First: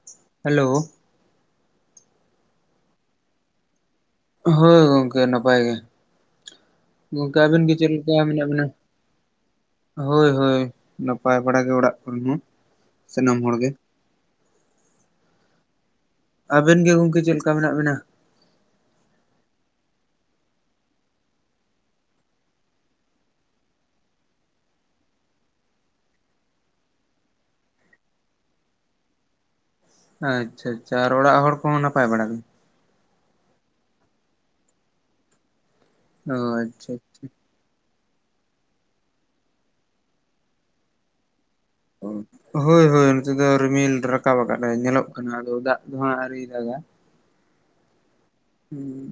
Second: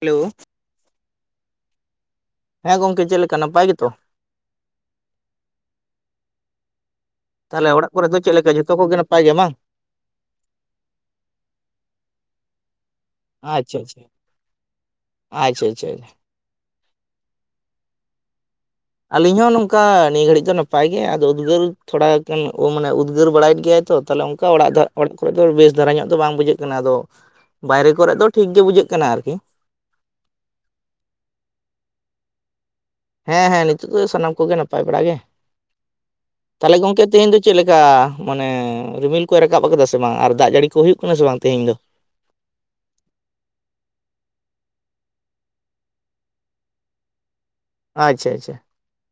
Hello hello ᱦᱮᱸ ᱜᱚᱝᱠᱮ ᱪᱮᱫ ᱞᱮᱠᱟ ᱱᱟᱯᱟᱭ ᱜᱮᱛᱚ ᱦᱳᱭ ᱜᱚᱝᱠᱮ ᱱᱟᱯᱟᱭ ᱜᱮ ᱜᱚᱢᱠᱮ ᱠᱟᱵᱤᱱ ᱛᱟᱦᱚᱞᱮ ᱜᱮ ᱪᱮᱫ ᱚᱲᱟᱜ ᱠᱚᱨᱮ ᱞᱮᱠᱟ ᱫᱚ ᱢᱮᱱᱟᱜ ᱵᱤᱱᱟ ᱡᱷᱚᱛᱚ ᱠᱚᱜᱮ ᱱᱟᱯᱟᱭ ᱜᱮ ᱵᱟᱝ ᱦᱳᱭ ᱦᱳᱭ ᱱᱟᱯᱟᱭ ᱵᱟᱲᱟ ᱜᱮ ᱚᱲᱟᱜ ᱠᱚᱨᱮ ᱦᱚᱸ ᱥᱟᱱᱟᱢ ᱦᱚᱲ ᱜᱮ ᱟᱪᱪᱷᱟ ᱟᱪᱪᱷᱟ ᱟᱪᱪᱷᱟ ᱟᱪᱪᱷᱟ ᱟᱵᱮᱱ ᱜᱮ ᱜᱚᱝᱠᱮ ᱪᱮᱫ ᱞᱮᱠᱟ ᱢᱮᱱᱟᱜ ᱵᱮᱱᱟ ᱟᱹᱞᱤᱧ ᱦᱚᱸ ᱱᱚᱝᱠᱟ ᱱᱤᱭᱟᱹ ᱜᱷᱟᱹᱲᱤᱡ ᱫᱚ ᱱᱟᱯᱟᱭ ᱜᱮ ᱟᱫᱚ ᱩᱫᱽᱜᱟᱹᱨ ᱛᱷᱚᱲᱟ ᱜᱟᱱ ᱢᱟᱱᱮ ᱩᱫᱽᱜᱟᱹᱨ ᱵᱟᱲᱟᱭᱮᱫ ᱜᱮᱭᱟᱭ ᱛᱚ ᱛᱟᱦᱞᱮ ᱚᱱᱠᱟ ᱚᱲᱟᱜ ᱫᱷᱟ ᱚᱲᱟᱜ ᱠᱚᱨᱮᱜ ᱫᱚ ᱵᱮᱥ ᱫᱷᱟᱨᱟ ᱧᱚᱜ ᱫᱚ ᱵᱟᱝ ᱵᱩᱡᱷᱟᱹᱜ ᱠᱟᱱᱟ ᱟᱫᱚᱼᱼ ᱵᱟᱭᱨᱮ ᱠᱚᱨᱮᱜ ᱫᱚ ᱴᱷᱤᱠ ᱜᱮ ᱵᱩᱡᱷᱟᱹᱜ ᱠᱟᱱᱟ ᱟᱨᱠᱤ᱾ ᱟᱪᱪᱷᱟ ᱟᱪᱪᱷᱟ ᱟᱨ ᱚᱲᱟᱜ ᱦᱚᱲ ᱠᱚᱦᱚᱸ ᱱᱟᱯᱟᱭ ᱵᱟᱲᱟ ᱜᱮ? ᱦᱮᱸ ᱦᱮᱸ ᱱᱤᱛᱚᱜ ᱫᱚ ᱥᱟᱱᱟᱢ ᱠᱚᱜᱮ ᱱᱟᱯᱟᱭ ᱵᱟᱲᱟ ᱜᱮ, ᱚ ᱛᱟᱦᱞᱮ ᱟᱪᱪᱷᱟ ᱜᱚᱝᱠᱮ ᱟᱪᱪᱷᱟ ᱛᱮᱦᱮᱧ ᱫᱚᱼᱼ ᱪᱮᱜ ᱞᱮᱠᱟ ᱢᱟᱱᱮ ᱨᱤᱢᱤᱞ ᱠᱚᱭ ᱨᱟᱠᱟᱵ ᱟᱠᱟᱫᱟ ᱥᱮ ᱵᱟᱝ ᱟᱨ ᱫᱟᱜ ᱡᱟᱹᱲᱤ ᱠᱚ ᱦᱩᱭᱩᱜ ᱠᱟᱱᱟ ᱥᱮ ᱵᱟᱝ ᱛᱮᱦᱮᱧ ᱫᱚ? ᱦᱚᱭ ᱦᱚᱭ ᱱᱚᱛᱮ ᱫᱚ ᱨᱤᱢᱤᱞ ᱨᱟᱠᱟᱵ ᱟᱠᱟᱫᱟᱭ ᱧᱮᱞᱚᱜ ᱠᱟᱱᱟ, ᱟᱫᱚ ᱫᱟᱜ ᱫᱚ ᱦᱟᱸᱜ ᱟᱹᱣᱤᱭ ᱫᱟᱜᱟ᱾ ᱟᱪᱪᱷᱟ ᱟᱪᱪᱷᱟ᱾ ᱦᱩᱸ,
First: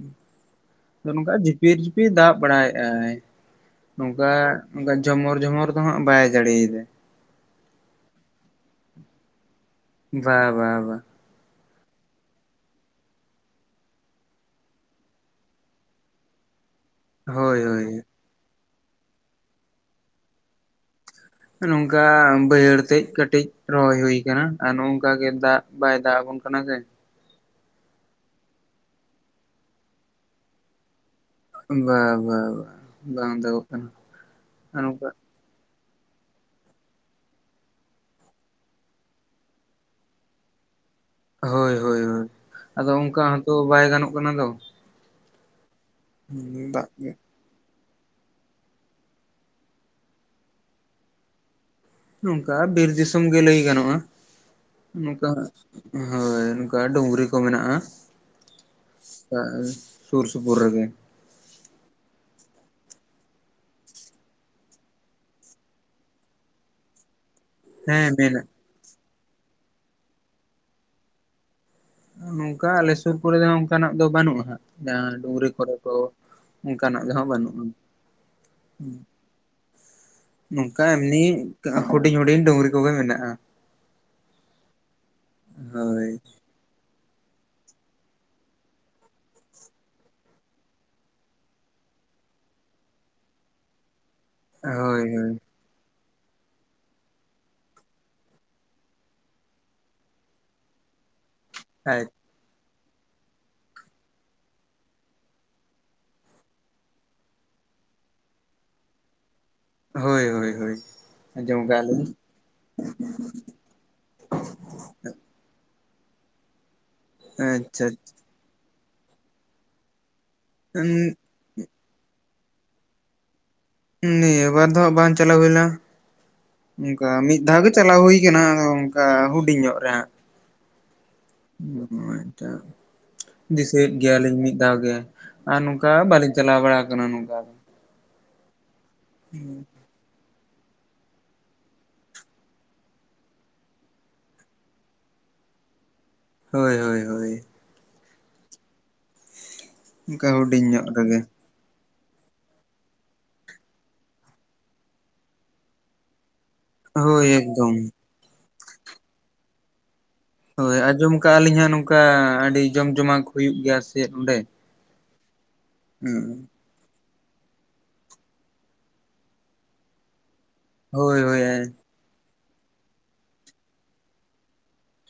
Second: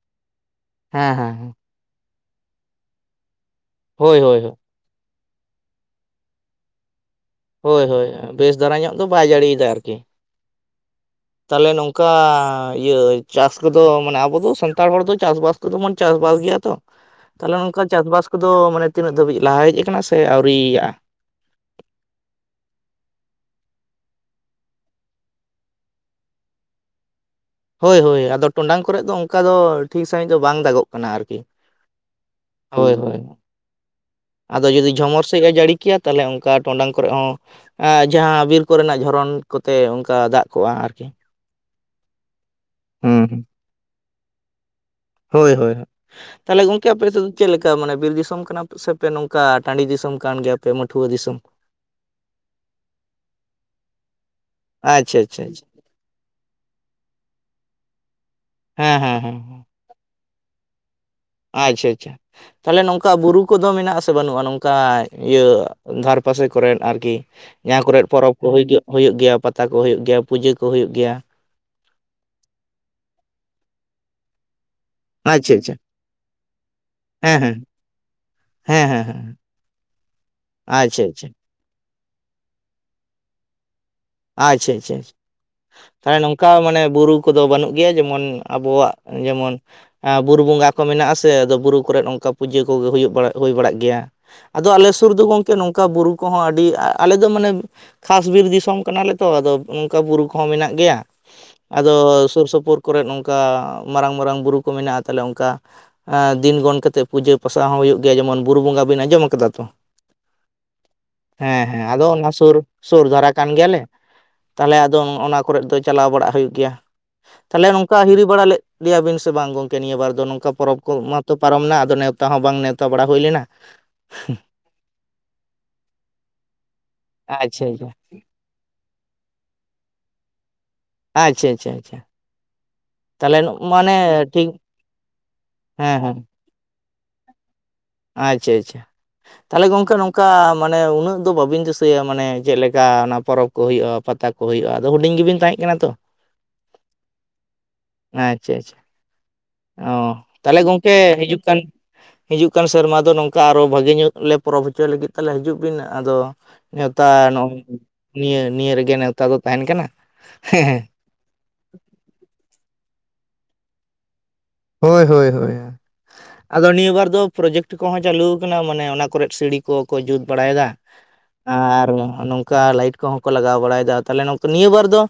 ᱟᱫᱚ ᱦᱮᱸ ᱦᱮᱸ ᱱᱚᱝᱠᱟ ᱡᱷᱤᱯᱤᱨ ᱡᱷᱤᱯᱤᱨ ᱫᱟᱜ ᱵᱟᱲᱟᱭᱮᱜᱼᱟᱭ᱾ ᱦᱳᱭ ᱱᱚᱝᱠᱟ ᱦᱳᱭ ᱦᱳᱭ ᱚᱱᱠᱟ ᱡᱷᱚᱢᱚᱨ ᱡᱷᱚᱢᱚᱨ ᱫᱚ ᱦᱟᱸᱜ ᱵᱟᱭ ᱡᱟᱲᱤ ᱮᱫᱟ᱾ ᱦᱚᱭ ᱦᱚᱭ ᱵᱮᱥ ᱫᱷᱟᱨᱟ ᱧᱚᱜ ᱫᱚ ᱵᱟᱭ ᱡᱟᱹᱲᱤᱭᱮᱫᱟ ᱟᱨᱠᱤ ᱾ ᱵᱟ ᱵᱟ ᱵᱟ᱾ ᱛᱟᱦᱞᱮ ᱱᱚᱝᱠᱟ ᱤᱭᱟᱹ ᱪᱟᱥ ᱠᱚᱫᱚ ᱢᱟᱱᱮ ᱟᱵᱚ ᱫᱚ ᱥᱟᱱᱛᱟᱲ ᱦᱚᱲ ᱫᱚ ᱪᱟᱥ ᱵᱟᱥ ᱠᱚᱛᱮ ᱵᱚᱱ ᱪᱟᱥ ᱵᱟᱥ ᱜᱮᱭᱟ ᱛᱚ? ᱛᱟᱞᱦᱮ ᱦᱳᱭ ᱱᱚᱝᱠᱟ ᱦᱳᱭ ᱪᱟᱥᱼᱵᱟᱥ ᱠᱚᱫᱚ ᱢᱟᱱᱮ ᱛᱤᱱᱟᱹᱜ ᱫᱷᱟᱹᱵᱤᱡ ᱞᱟᱦᱟ ᱦᱮᱡ ᱟᱠᱟᱱᱟ ᱥᱮ ᱟᱹᱣᱨᱤᱭᱟᱜᱼᱟ ᱾ ᱱᱚᱝᱠᱟ ᱵᱟᱹᱭᱦᱟᱹᱲ ᱛᱮᱜ ᱠᱟᱹᱴᱤᱡ ᱨᱚᱦᱚᱭ ᱦᱩᱭ ᱟᱠᱟᱱᱟ ᱟᱨ ᱱᱚᱝᱠᱟ ᱜᱮ ᱫᱟᱜ ᱵᱟᱭ ᱫᱟᱜ ᱟᱵᱚᱱ ᱠᱟᱱᱟ ᱥᱮ ᱾ ᱦᱚᱭ ᱦᱚᱭ ᱟᱫᱚ ᱴᱚᱰᱟᱝ ᱠᱚᱨᱮᱜ ᱫᱚ ᱚᱝᱠᱟ ᱫᱚ ᱴᱷᱤᱠ ᱥᱟᱺᱦᱤᱡ ᱫᱚ ᱵᱟᱝ ᱫᱟᱜᱚᱜ ᱠᱟᱱᱟ ᱟᱨᱠᱤ ᱾ ᱵᱟ ᱵᱟ ᱵᱟᱝ ᱫᱟᱜᱚᱜᱼᱼ ᱟᱫᱚ ᱡᱩᱫᱤ ᱡᱷᱚᱢᱚᱨ ᱥᱟᱦᱤᱜ ᱮ ᱡᱟᱹᱲᱤ ᱠᱮᱭᱟ ᱛᱟᱞᱦᱮ ᱚᱝᱠᱟ ᱴᱚᱰᱟᱝ ᱠᱚᱨᱮ ᱦᱚᱸᱼᱼ ᱟ ᱡᱟᱦᱟᱸ ᱵᱤᱨ ᱠᱚᱨᱮᱱᱟᱜ ᱡᱷᱚᱨᱚᱱ ᱠᱚᱛᱮ ᱚᱝᱠᱟ ᱫᱟᱜ ᱠᱚᱜᱼᱟ ᱟᱨᱠᱤ ᱾ ᱦᱚᱭ ᱦᱚᱭ ᱦᱚᱭ ᱟᱫᱚ ᱚᱝᱠᱟ ᱦᱚᱸᱛᱚ ᱵᱟᱭ ᱜᱟᱱᱚᱜ ᱠᱟᱱᱟ ᱫᱚ᱾ ᱦᱚᱭ ᱦᱚᱭ, ᱛᱟᱦᱞᱮ ᱫᱟᱜ ᱜᱚᱝᱠᱮ ᱟᱯᱮ ᱜᱮ ᱥᱮᱫᱼᱼ ᱪᱮᱜ ᱞᱮᱠᱟ ᱢᱟᱱᱮ ᱵᱤᱨ ᱫᱤᱥᱚᱢ ᱠᱟᱱᱟ ᱥᱮ ᱯᱮ ᱱᱚᱝᱠᱟ ᱴᱟᱺᱰᱤ ᱫᱤᱥᱚᱢ ᱠᱟᱱ ᱜᱮᱭᱟ ᱯᱮ ᱢᱟᱹᱴᱷᱩᱣᱟᱹ ᱫᱤᱥᱚᱢ, ᱪᱮᱜ? ᱱᱚᱝᱠᱟ ᱵᱤᱨ ᱫᱤᱥᱚᱢ ᱜᱮ ᱞᱟᱹᱭ ᱜᱟᱱᱚᱜᱼᱟ, ᱟᱪᱪᱷᱟ ᱱᱚᱝᱠᱟᱼᱼ ᱟᱪᱪᱷᱟ ᱟᱪᱪᱷᱟ ᱦᱚᱭ ᱱᱚᱝᱠᱟ ᱰᱩᱝᱨᱤ ᱠᱚ ᱢᱮᱱᱟᱜᱼᱟ ᱦᱮᱸ ᱦᱮᱸ ᱦᱮᱸ ᱾ ᱥᱩᱨ ᱥᱩᱯᱩᱨ ᱨᱮᱜᱮ᱾ ᱟᱻᱪᱷᱟ ᱪᱷᱟ᱾ ᱛᱟᱞᱦᱮ ᱱᱚᱝᱠᱟ ᱵᱩᱨᱩ ᱠᱚᱫᱚ ᱢᱮᱱᱟᱜ ᱟᱥᱮ ᱵᱟᱹᱱᱩᱜᱼᱟ? ᱱᱚᱝᱠᱟ ᱤᱭᱟᱹ ᱫᱷᱟᱨ ᱯᱟᱥᱮ ᱠᱚᱨᱮᱱ ᱟᱨᱠᱤ ᱾ ᱡᱟᱦᱟᱸ ᱠᱚᱨᱮᱜ ᱦᱮᱸ ᱯᱚᱨᱚᱵᱽ ᱠᱚ ᱢᱮᱱᱟᱜ ᱦᱩᱭᱩᱜ ᱜᱮᱭᱟ, ᱯᱟᱛᱟ ᱠᱚ ᱦᱩᱭᱩᱜ ᱜᱮᱭᱟ ᱯᱩᱡᱟᱹ ᱠᱚ ᱦᱩᱭᱩᱜ ᱜᱮᱭᱟ ᱾ ᱱᱚᱝᱠᱟ ᱟᱞᱮ ᱥᱩᱨ ᱠᱚᱨᱮ ᱫᱚ ᱚᱱᱠᱟᱱᱟᱜ ᱫᱚ ᱵᱟᱹᱱᱩᱜᱼᱟ ᱦᱟᱸᱜ ᱾ ᱡᱟᱦᱟᱸ ᱰᱩᱝᱨᱤ ᱟᱪᱪᱷᱟ ᱟᱪᱪᱷᱟ ᱠᱚᱨᱮ ᱠᱚ ᱚᱱᱠᱟᱱᱟᱜ ᱫᱚᱦᱟᱸᱜ ᱦᱮᱸ ᱦᱮᱸ ᱵᱟᱹᱱᱩᱜᱼᱟ ᱾ ᱦᱮᱸ ᱦᱮᱸ ᱦᱮᱸ ᱱᱚᱝᱠᱟ ᱟᱪᱪᱷᱟ ᱮᱢᱱᱤ ᱟᱪᱪᱷᱟ ᱦᱩᱰᱤᱧᱼ ᱦᱩᱰᱤᱧ ᱰᱩᱝᱨᱤ ᱠᱚᱜᱮ ᱢᱮᱱᱟᱜᱼᱟ ᱾ ᱟᱪᱪᱷᱟ ᱟᱪᱪᱷᱟ ᱛᱟᱦ ᱱᱚᱝ ᱚᱱᱠᱟ ᱢᱟᱱᱮ ᱵᱩᱨᱩ ᱠᱚᱫᱚ ᱵᱟᱹᱱᱩᱜ ᱜᱮᱭᱟ, ᱡᱮᱢᱚᱱ ᱟᱵᱚᱣᱟᱜ ᱡᱮᱢᱚᱱᱼᱼ ᱟᱸ ᱵᱩᱨᱩ ᱵᱚᱸᱜᱟ ᱠᱚ ᱢᱮᱱᱟᱜᱼᱟ ᱥᱮ ᱟᱫᱚ ᱵᱩᱨᱩ ᱠᱚᱨᱮᱜ ᱱᱚᱝᱠᱟ ᱯᱩᱡᱟᱹ ᱠᱚᱜᱮ ᱦᱩᱭᱩᱜ ᱦᱩᱭ ᱵᱟᱲᱟᱜ ᱜᱮᱭᱟ᱾ ᱵᱟᱲᱟᱜ ᱜᱮᱭᱟ ᱾ ᱟᱫᱚ ᱟᱞᱮ ᱦᱳᱭ ᱥᱩᱨ ᱫᱚ ᱦᱳᱭ ᱜᱚᱝᱠᱮ ᱱᱚᱝᱠᱟ ᱵᱩᱨᱩ ᱠᱚᱦᱚᱸ ᱟᱹᱰᱤ ᱟᱞᱮ ᱫᱚ ᱢᱟᱱᱮ ᱠᱷᱟᱥ ᱵᱤᱨ ᱫᱤᱥᱚᱢᱼᱼ ᱠᱟᱱᱟ ᱞᱮ ᱛᱚ ᱟᱫᱚ ᱚᱝᱠᱟ ᱵᱩᱨᱩ ᱠᱚᱦᱚᱸ ᱢᱮᱱᱟᱜ ᱜᱮᱭᱟ ᱟᱡ ᱟᱫᱚᱼᱼ ᱥᱩᱨ ᱥᱩᱯᱩᱨ ᱠᱚᱨᱮᱜ ᱱᱚᱝᱠᱟ ᱢᱟᱨᱟᱝᱼᱢᱟᱨᱟᱝ ᱵᱩᱨᱩ ᱠᱚ ᱢᱮᱱᱟᱜᱼᱟ, ᱛᱟᱞᱮ ᱚᱝᱠᱟᱼᱼ ᱟ ᱫᱤᱱ ᱜᱚᱱ ᱠᱟᱛᱮᱜ ᱯᱩᱡᱟᱹ ᱯᱟᱥᱟᱜ ᱦᱚᱸ ᱦᱩᱭᱩᱜ ᱜᱮᱭᱟ, ᱡᱮᱢᱚᱱ ᱵᱩᱨᱩ ᱵᱚᱸᱜᱟ ᱵᱤᱱ ᱟᱸᱡᱚᱢ ᱟᱠᱟᱫᱟ ᱛᱚ? ᱦᱳᱭ ᱦᱳᱭ ᱦᱳᱭ ᱟᱸᱡᱚᱢ ᱦᱮᱸ ᱠᱟᱜᱼᱟ ᱦᱮᱸ ᱟᱫᱚ ᱞᱤᱧ ᱚᱱᱟ ᱥᱩᱨ ᱥᱳᱨ ᱫᱷᱟᱨᱟ ᱠᱟᱱ ᱜᱮᱭᱟᱞᱮ ᱛᱟᱞᱦᱮ ᱟᱫᱚ ᱚᱱᱟ ᱠᱚᱨᱮᱜ ᱫᱚ ᱪᱟᱞᱟᱣ ᱵᱟᱲᱟᱜ ᱦᱩᱭᱩᱜ ᱜᱮᱭᱟ ᱾ ᱛᱟᱦᱞᱮ ᱟᱪᱪᱷᱟ ᱱᱚᱝᱠᱟ ᱦᱤᱨᱤ ᱵᱟᱲᱟ ᱞᱮᱜ ᱞᱮᱭᱟ ᱵᱤᱱ ᱥᱮ ᱵᱟᱝ ᱜᱚᱝᱠᱮ ᱱᱤᱭᱟᱹ ᱵᱟᱨ ᱫᱚ ᱱᱚᱝᱠᱟ ᱯᱚᱨᱚᱵᱽ ᱠᱚ ᱢᱟᱼᱼ ᱛᱚ ᱯᱟᱨᱚᱢᱮᱱᱟ ᱟᱫᱚ ᱱᱮᱣᱛᱟ ᱦᱚᱸ ᱵᱟᱝ ᱱᱮᱣᱛᱟ ᱵᱟᱲᱟ ᱦᱩᱭ ᱞᱮᱱᱟ᱾ ᱱᱤᱸᱭᱟ ᱵᱟᱨ ᱫᱚ ᱦᱟᱸᱜ ᱵᱟᱝ ᱪᱟᱞᱟᱣ ᱦᱩᱭ ᱞᱮᱱᱟ, ᱚᱝᱠᱟ ᱢᱤᱫ ᱫᱷᱟᱣ ᱟᱪᱪᱷᱟ ᱜᱮ ᱟᱪᱪᱷᱟ ᱪᱟᱞᱟᱣ ᱦᱩᱭ ᱟᱠᱟᱱᱟ ᱟᱫᱚ ᱚᱝ ᱚᱱᱠᱟ ᱦᱩᱰᱤᱧ ᱧᱚᱜ ᱨᱮ ᱦᱟᱸᱜ ᱾ ᱟᱪᱪᱷᱟ ᱟᱪᱪᱷᱟ ᱟᱪᱷᱟ᱾ [unintelligible] ᱫᱤᱥᱟᱹᱭᱮᱫ ᱜᱮᱭᱟᱞᱤᱧ ᱴᱷᱤᱠ ᱢᱤᱫ ᱫᱷᱟᱣ ᱜᱮ ᱟᱨ ᱱᱚᱝᱠᱟ ᱦᱮᱸ ᱦᱮᱸ ᱵᱟᱹᱞᱤᱧᱼᱼ ᱪᱟᱞᱟᱣ ᱵᱟᱲᱟ ᱠᱟᱱᱟ ᱱᱚᱝᱠᱟ ᱫᱚ᱾ ᱟᱪᱪᱷᱟ ᱟᱪᱪᱷᱟ, ᱛᱟᱦᱚᱞᱮ ᱜᱚᱝᱠᱮ ᱱᱚᱝ ᱠᱟ ᱢᱟᱱᱮ ᱩᱱᱟᱹᱜ ᱫᱚ ᱵᱟᱹᱵᱤᱱ ᱫᱤᱥᱟᱹᱭᱟ ᱢᱟᱱᱮ ᱪᱮᱜ ᱞᱮᱠᱟ ᱚᱱᱟ ᱯᱚᱨᱚᱵᱽ ᱠᱚ ᱦᱩᱭᱩᱜᱼᱟ, ᱯᱟᱛᱟ ᱠ ᱦᱳᱭ! ᱟᱫᱚ ᱦᱩᱰᱤᱧ ᱜᱮᱵᱤᱱ ᱛᱟᱦᱮᱸᱡ ᱠᱟᱱᱟ ᱛᱚ ᱾ ᱦᱳᱭ ᱦᱳᱭ ᱦᱳᱭ᱾ ᱟᱸᱪᱪᱷᱟᱹ ᱟᱪᱪᱷᱟᱹ ᱚᱸ ᱚᱱᱠᱟ ᱛᱟᱦᱮᱞᱮ ᱦᱩᱰᱤᱧ ᱧᱚᱜ ᱜᱚᱝᱠᱮ ᱨᱮᱜᱮ ᱦᱤᱡᱩᱜ ᱠᱟᱱ ᱦᱤᱡᱩᱜ ᱠᱟᱱ ᱥᱮᱨᱢᱟ ᱫᱚ ᱱᱚᱝᱠᱟ ᱟᱨᱚ ᱵᱷᱟᱹᱜᱤ ᱧᱩᱜ ᱞᱮ ᱯᱚᱨᱚᱵᱽ ᱦᱚᱪᱚᱭ ᱞᱟᱹᱜᱤᱫ, ᱛᱟᱦᱮᱞᱮ ᱦᱤᱡᱩᱜ ᱵᱤᱱ, ᱟᱫᱚ ᱱᱮᱣᱛᱟ ᱦᱳᱭ ᱱᱚᱝ ᱮᱠᱫᱚᱢ ᱱᱤᱭᱟᱹ, ᱱᱤᱭᱟᱹ ᱨᱮᱜᱮ ᱱᱮᱣᱛᱟ ᱫᱚ ᱛᱟᱦᱮᱸᱱ ᱠᱟᱱᱟ? ᱦᱮᱸ ᱦᱳᱭ ᱦᱮᱸ ᱟᱸᱡᱚᱢ ᱟᱠᱟᱜ ᱟᱹᱞᱤᱧ ᱦᱟᱸᱜ ᱱᱚᱝᱠᱟ ᱟᱹᱰᱤ ᱡᱚᱢ ᱡᱚᱢᱟᱠ ᱦᱩᱭᱩᱜ ᱜᱮᱭᱟ ᱥᱮᱫ ᱚᱸᱰᱮ? ᱦᱳᱭ ᱦᱳᱭ ᱦᱳᱭ ᱦᱳᱭ ᱾ ᱦᱩᱸ, ᱟᱫᱚ ᱱᱤᱭᱟᱹ ᱵᱟᱨ ᱫᱚ ᱯᱨᱚᱡᱮᱠᱴ ᱠᱚᱦᱚᱸ ᱪᱟᱹᱞᱩ ᱣᱟᱠᱟᱱᱟ ᱢᱟᱱᱮ ᱚᱱᱟ ᱠᱚᱨᱮᱫ ᱥᱤᱲᱤ ᱠᱚ ᱠᱚ ᱡᱩᱛ ᱵᱟᱲᱟᱭᱮᱫᱟ ᱦᱳᱭ ᱦᱳᱭ ᱾ ᱟᱨ ᱱᱚᱜᱼᱱᱚᱝᱠᱟ ᱞᱟᱹᱭᱤᱴ ᱠᱚᱦᱚᱸ ᱠᱚ ᱞᱟᱜᱟᱣ ᱵᱟᱲᱟᱭᱮᱫᱟ, ᱛᱟᱦᱮᱞᱮ ᱱᱚᱠ ᱱᱤᱭᱟᱹ ᱵᱟᱨ ᱫᱚ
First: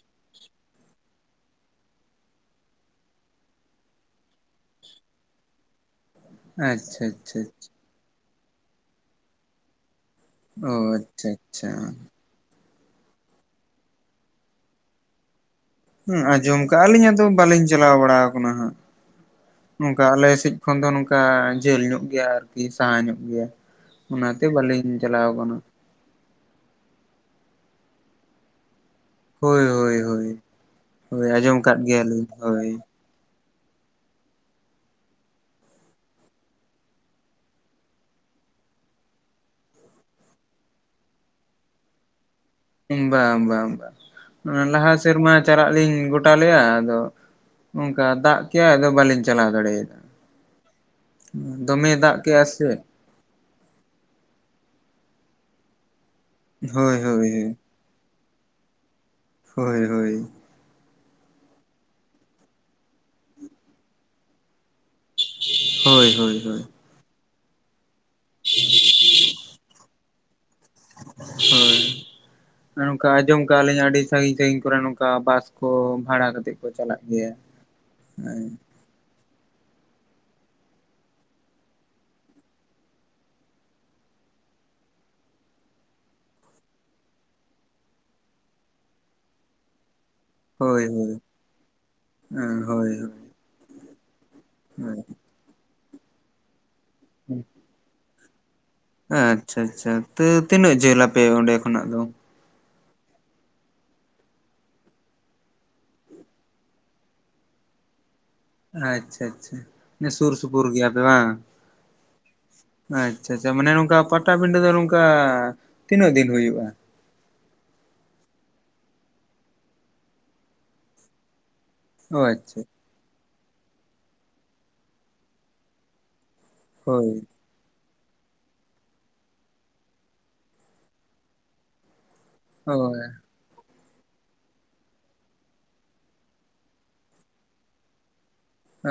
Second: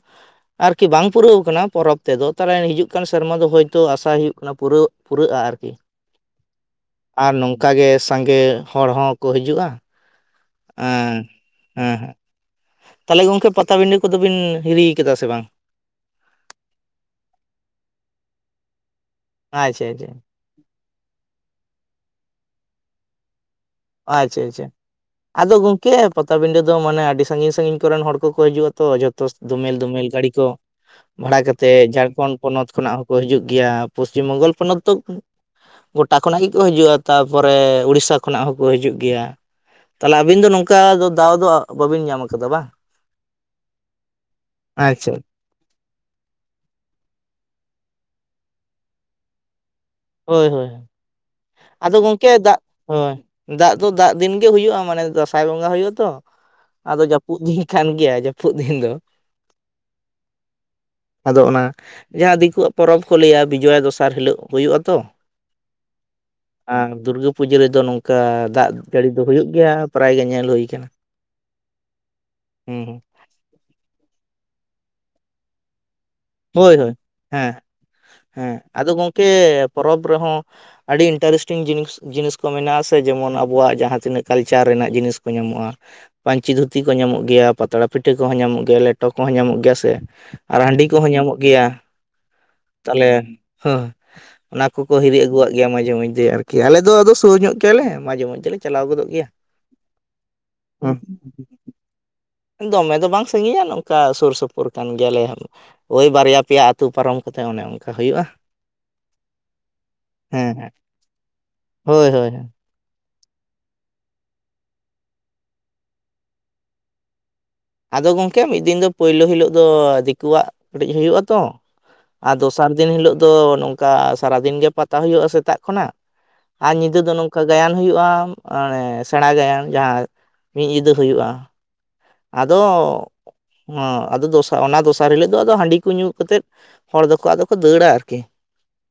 ᱟᱨᱠᱤ ᱵᱟᱝ ᱯᱩᱨᱟᱹᱣ ᱟᱠᱟᱱᱟ ᱯᱚᱨᱚᱵᱽ ᱛᱮᱫᱚ, ᱛᱟᱦᱮᱞᱮ ᱦᱤᱡᱩᱜ ᱠᱟᱱ ᱥᱮᱨᱢᱟ ᱫᱚ ᱦᱳᱭᱛᱳ ᱟᱥᱟᱭ ᱦᱩᱭᱩᱜ ᱠᱳᱱᱟ, ᱯᱩᱨᱟᱹᱜ ᱯᱩᱨᱟᱹᱜᱼᱟ ᱟᱨᱠᱤ ᱟᱪᱪᱷᱟ ᱟᱨ ᱟᱪᱪᱷᱟ ᱱᱚᱝᱠᱟ ᱟᱪᱪᱷᱟ ᱜᱮ ᱥᱟᱸᱜᱮ ᱦᱚᱲ ᱦᱚᱸᱠᱚ ᱦᱤᱡᱩᱜᱼᱟ, ᱚ ᱟᱪᱪᱷᱟ ᱟᱪᱪᱷᱟ᱾ ᱛᱟᱦᱮᱞᱮ ᱜᱚᱝᱠᱮ ᱯᱟᱛᱟ ᱵᱤᱰᱟᱹ ᱠᱚᱫᱚ ᱵᱤᱱ ᱦᱤᱨᱤ ᱟᱠᱟᱫᱟ ᱥᱮ ᱵᱟᱝ? ᱦᱩᱸ, ᱟᱸᱡᱚᱢ ᱠᱟᱜᱼᱟᱹᱞᱤᱧ ᱟᱫᱚ ᱵᱟᱹᱞᱤᱧ ᱪᱟᱞᱟᱣ ᱵᱟᱲᱟᱣᱟᱠᱟᱱᱟ ᱦᱟᱸᱜ, ᱟᱪᱪᱷᱟ ᱱᱚᱝᱠᱟ ᱟᱪᱪᱷᱟ ᱟᱞᱮ ᱥᱮᱡ ᱠᱷᱚᱱ ᱫᱚ ᱱᱚᱝᱠᱟ ᱡᱷᱟᱹᱞ ᱧᱚᱜ ᱜᱮᱭᱟ, ᱟᱨᱠᱤ ᱥᱟᱦᱟ ᱧᱚᱜ ᱜᱮᱭᱟ᱾ ᱚᱱᱟᱛᱮ ᱵᱟᱹᱞᱤᱧ ᱪᱟᱞᱟᱣ ᱣᱟᱠᱟᱱᱟ᱾ ᱠᱮᱼᱟ, ᱯᱟᱛᱟ ᱵᱤᱰᱟᱹ ᱫᱚ ᱢᱟᱱᱮ ᱟᱹᱰᱤ ᱥᱟᱺᱜᱤᱧ ᱥᱟᱺᱜᱤᱧ ᱠᱚᱨᱮᱱ ᱦᱚᱲ ᱠᱚᱠᱚ ᱦᱤᱡᱩᱜᱼᱟ ᱛᱚ ᱡᱷᱳᱛ- ᱛᱚᱥ ᱦᱳᱭ ᱫᱚᱢᱮᱞ ᱦᱳᱭ ᱫᱚᱢᱮᱞ ᱦᱳᱭ ᱜᱟᱹᱲᱤ ᱠᱚ ᱦᱳᱭ ᱵᱷᱟᱲᱟ ᱟᱸᱡᱚᱢ ᱠᱟᱛᱮ, ᱠᱟᱫ ᱜᱮᱭᱟᱞᱤᱧ ᱡᱷᱟᱨᱠᱷᱚᱱᱰ ᱯᱚᱱᱚᱛ ᱦᱳᱭ ᱠᱷᱚᱱᱟᱜ ᱦᱚᱸ ᱠᱚ ᱦᱤᱡᱩᱜ ᱜᱮᱭᱟ, ᱯᱚᱥᱪᱤᱢ ᱵᱚᱝᱜᱚᱞ ᱯᱚᱱᱚᱛ ᱫᱚᱠ ᱩᱸ ᱜᱚᱴᱟ ᱠᱷᱚᱱᱟᱜ ᱜᱮᱠᱚ ᱦᱤᱡᱩᱜᱼᱟ, ᱛᱟᱯᱚᱨᱮ ᱩᱲᱤᱥᱥᱟ ᱠᱷᱚᱱᱟᱜ ᱦᱚᱸᱠ ᱠᱚ ᱦᱤᱡᱩᱜ ᱜᱮᱭᱟ, ᱛᱟᱦᱮᱞᱮ ᱟᱹᱵᱤᱱ ᱫᱚ ᱱᱚᱝᱠᱟ ᱫᱚ ᱫᱟᱣ ᱫᱚᱣᱟᱜ ᱵᱟᱹᱵᱤᱱ ᱧᱟᱢ ᱟᱠᱟᱫᱟ ᱵᱟᱝ? ᱦᱩᱸ ᱵᱟᱝ ᱵᱟᱝ ᱵᱟᱝ, ᱱᱚᱭᱼᱚᱭ ᱞᱟᱦᱟ ᱟᱪᱪᱷᱟ ᱥᱮᱨᱢᱟ ᱪᱟᱞᱟᱜ ᱞᱤᱧ ᱜᱚᱴᱟ ᱞᱮᱜᱼᱟ, ᱟᱫᱚ ᱚᱸᱠᱟ ᱫᱟᱜ ᱠᱮᱜᱼᱟᱭ, ᱟᱫᱚ ᱵᱟᱹᱞᱤᱧ ᱪᱟᱞᱟᱣ ᱫᱟᱲᱮ ᱭᱟᱫᱟᱜᱼᱟ᱾ ᱦᱳᱭ ᱦᱳᱭ ᱦᱳᱭ, ᱟᱫᱚ ᱜᱚᱝᱠᱮ ᱠᱮᱜᱼᱟ ᱫᱟᱜ, ᱥᱮ ᱦᱳᱭ᱾ ᱫᱟᱜ ᱫᱚ ᱫᱟᱜ ᱫᱤᱱ ᱜᱮ ᱦᱩᱭᱩᱜᱼᱟ ᱢᱟᱱᱮ ᱫᱟᱸᱥᱟᱭ ᱵᱚᱸᱜᱟ ᱦᱩᱭᱩᱜᱼᱟ ᱛᱚ, ᱦᱳᱭ ᱟᱫᱚ ᱦᱳᱭ ᱡᱟᱹᱯᱩᱫ ᱦᱳᱭ ᱫᱤᱱ ᱠᱷᱟᱱ ᱜᱮᱭᱟ ᱡᱟᱹᱯᱩᱫ ᱫᱤᱱ ᱫᱚ᱾ ᱦᱳᱭ ᱦᱳᱭ᱾ ᱟᱫᱚ ᱚᱱᱟ ᱡᱟᱦᱟᱸ ᱫᱤᱠᱩᱣᱟᱜ ᱯᱚᱨᱚᱵᱽ ᱠᱚ ᱞᱟᱹᱭᱼᱟ, ᱵᱤᱡᱽᱣᱟᱭ ᱫᱚᱥᱟᱨ ᱦᱤᱞᱟᱹᱜ ᱦᱩᱭᱩᱜ-ᱟ ᱛᱚ᱾ ᱦᱳᱭ ᱦᱳᱭ ᱦᱳᱭ᱾ ᱟᱝ ᱫᱩᱨᱜᱟᱹ ᱯᱩᱡᱟᱹ ᱨᱮᱫᱚ ᱱᱚᱝᱠᱟ ᱫᱟᱜ ᱡᱟᱹᱲᱤ ᱫᱚ ᱦᱩᱭᱩᱜ ᱜᱮᱭᱟ, ᱯᱟᱨᱟᱭ ᱜᱮ ᱧᱮᱞ ᱦᱩᱭ ᱠᱟᱱᱟ ᱦᱳᱭ, ᱦᱩᱸ ᱦᱩᱸ, ᱱᱚᱜᱼᱱᱚᱝᱠᱟ ᱟᱸᱡᱚᱢ ᱠᱟᱜ ᱟᱹᱞᱤᱧ ᱟᱹᱰᱤ ᱥᱟᱹᱜᱤᱧ ᱥᱟᱹᱜᱤᱧ ᱠᱚᱨᱮ ᱱᱚᱝᱠᱟ ᱵᱟᱥ ᱠᱚ ᱵᱷᱟᱲᱟ ᱠᱟᱛ ᱛᱮᱜ ᱠᱚ ᱦᱳᱭ ᱦᱳᱭ ᱪᱟᱞᱟᱜ ᱜᱮᱭᱟ, ᱦᱮᱸ ᱦᱮᱸ᱾ ᱟᱫᱚ ᱜᱚᱝᱠᱮ ᱯᱚᱨᱚᱵᱽ ᱨᱮᱦᱚᱸ ᱟᱹᱰᱤ ᱤᱱᱴᱟᱨᱮᱥᱴᱤᱝ ᱡᱤᱱᱤᱥ ᱡᱤᱱᱤᱥ ᱠᱚ ᱢᱮᱱᱟᱜᱼᱟ ᱥᱮ, ᱡᱮᱢᱚᱱ ᱟᱵᱳᱣᱟᱜ ᱡᱟᱦᱟᱸ ᱛᱤᱱᱟᱹᱜ ᱠᱟᱞᱪᱟᱨ ᱨᱮᱱᱟᱜ ᱡᱤᱱᱤᱥ ᱠᱚ ᱧᱟᱢᱚᱜᱼᱟ᱾ ᱯᱟᱹᱧᱪᱤ ᱫᱷᱩᱛᱤ ᱠᱚ ᱧᱟᱢᱚᱜ ᱜᱮᱭᱟ, ᱯᱟᱛᱲᱟ ᱯᱤᱴᱷᱟᱹ ᱠᱚᱦᱚᱸ ᱧᱟᱢᱚᱜ ᱜᱮᱭᱟ, ᱞᱮᱴᱚ ᱠᱚᱦᱚᱸ ᱧᱟᱢᱚᱜ ᱜᱮᱭᱟ ᱥᱮ? ᱟᱨ ᱦᱳᱭ ᱦᱟᱺᱰᱤ ᱠᱚᱦᱚᱸ ᱦᱳᱭ ᱧᱟᱢᱚᱜ ᱜᱮᱭᱟ, ᱦᱮᱸ ᱦᱳᱭ ᱛᱟᱞᱦᱮ ᱦᱚᱦᱼᱚ, ᱚᱱᱟ ᱠᱚᱠᱚ ᱦᱳᱭ ᱦᱤᱨᱤ ᱟᱹᱜᱩᱣᱟᱜ ᱜᱮᱭᱟ, ᱢᱟᱡᱽᱷᱮ ᱢᱚᱡᱽᱫᱷᱮ ᱟᱨᱠᱤ ᱟᱞᱮ ᱫᱚ ᱟᱫᱚ ᱥᱩᱨ ᱧᱚᱜ ᱜᱮ ᱛᱮᱞᱮ, ᱢᱟᱡᱽᱮ ᱢᱚᱡᱽᱫᱷᱮ ᱞᱮ ᱪᱟᱞᱟᱣ ᱜᱚᱫᱚᱜ ᱜᱮᱭᱟ ᱟᱻᱪᱪᱷᱟ ᱟᱪᱪᱷᱟ, ᱛᱟᱹ ᱛᱤᱱᱟᱹᱜ ᱡᱷᱟᱹᱞ ᱟᱯᱮ ᱚᱸᱰᱮ ᱠᱷᱚᱱᱟᱜ ᱫᱚ? ᱫᱚᱢᱮ ᱫᱚ ᱵᱟᱝ ᱥᱟᱺᱜᱤᱧᱟ ᱱᱚᱝᱠᱟ ᱥᱩᱨ ᱥᱩᱯᱩᱨ ᱠᱟᱱ ᱜᱮᱭᱟᱞᱮ᱾ ᱳᱭ ᱵᱟᱨᱭᱟ ᱯᱮᱭᱟ ᱟᱹᱛᱩ ᱯᱟᱨᱚᱢ ᱠᱟᱛᱮ ᱚᱱᱮ ᱚᱱᱠᱟ ᱦᱩᱭᱩᱜᱼᱟ᱾ ᱟᱪᱪᱷᱟ ᱟᱪᱪᱷᱟ ᱥᱩᱨ ᱦᱮᱸ ᱥᱩᱯᱩᱨ ᱦᱮᱸ ᱜᱮᱭᱟᱯᱮ ᱵᱟᱝ᱾ ᱦᱳᱭ ᱦᱳᱭ ᱦᱳᱭ᱾ ᱟᱪᱪᱷᱟ ᱟᱪᱪᱷᱟ, ᱢᱟᱱᱮ ᱱᱚᱝᱠᱟ ᱯᱟᱴᱟᱵᱤᱸᱰᱟᱹ ᱫᱚ ᱱᱚᱝᱠᱟ ᱛᱤᱱᱟᱹᱜ ᱫᱤᱱ ᱦᱩᱭᱩᱜᱼᱟ? ᱟᱫᱚ ᱜᱚᱢᱠᱮ ᱢᱤᱫ ᱫᱤᱱ ᱫᱚ ᱯᱳᱭᱞᱳ ᱦᱤᱞᱳᱜ ᱫᱚ ᱫᱤᱠᱩᱣᱟᱜ ᱠᱟᱹᱴᱤᱡ ᱦᱩᱭᱩᱜ-ᱟ ᱛᱚ, ᱚ ᱟᱨ ᱟᱪᱪᱷᱟ ᱫᱚᱥᱟᱨ ᱫᱤᱱ ᱦᱤᱞᱳᱜ ᱫᱚ ᱱᱚᱝᱠᱟ ᱥᱟᱨᱟᱫᱤᱱ ᱜᱮ ᱯᱟᱛᱟ ᱦᱩᱭᱩᱜᱼᱟ ᱥᱮᱛᱟᱜ ᱠᱷᱚᱱᱟᱜ᱾ ᱟᱨ ᱧᱤᱫᱟᱹ ᱦᱳᱭ ᱫᱚ ᱱᱚᱝᱠᱟ ᱜᱟᱭᱟᱱ ᱦᱩᱭᱩᱜᱼᱟ, ᱢᱚᱱᱮ ᱥᱮᱲᱟ ᱜᱟᱭᱟᱱ ᱡᱟᱸᱦᱟ ᱢᱤᱫ ᱧᱤᱫᱟᱹ ᱦᱩᱭᱩᱜᱼᱟ᱾ ᱦᱳᱭ ᱟᱫᱚ ᱚ ᱟᱫᱚ ᱫᱚᱥᱟᱨ ᱚᱱᱟ ᱫᱚᱥᱟᱨ ᱦᱤᱞᱳᱜ ᱫᱚ ᱟᱫᱚ ᱦᱟᱺᱰᱤ ᱠᱚ ᱧᱩ ᱠᱟᱛᱮᱫ ᱦᱚᱲ ᱫᱚᱠᱚ ᱟᱫᱚ ᱠᱚ ᱫᱟᱹᱲᱟ ᱟᱨᱠᱤ᱾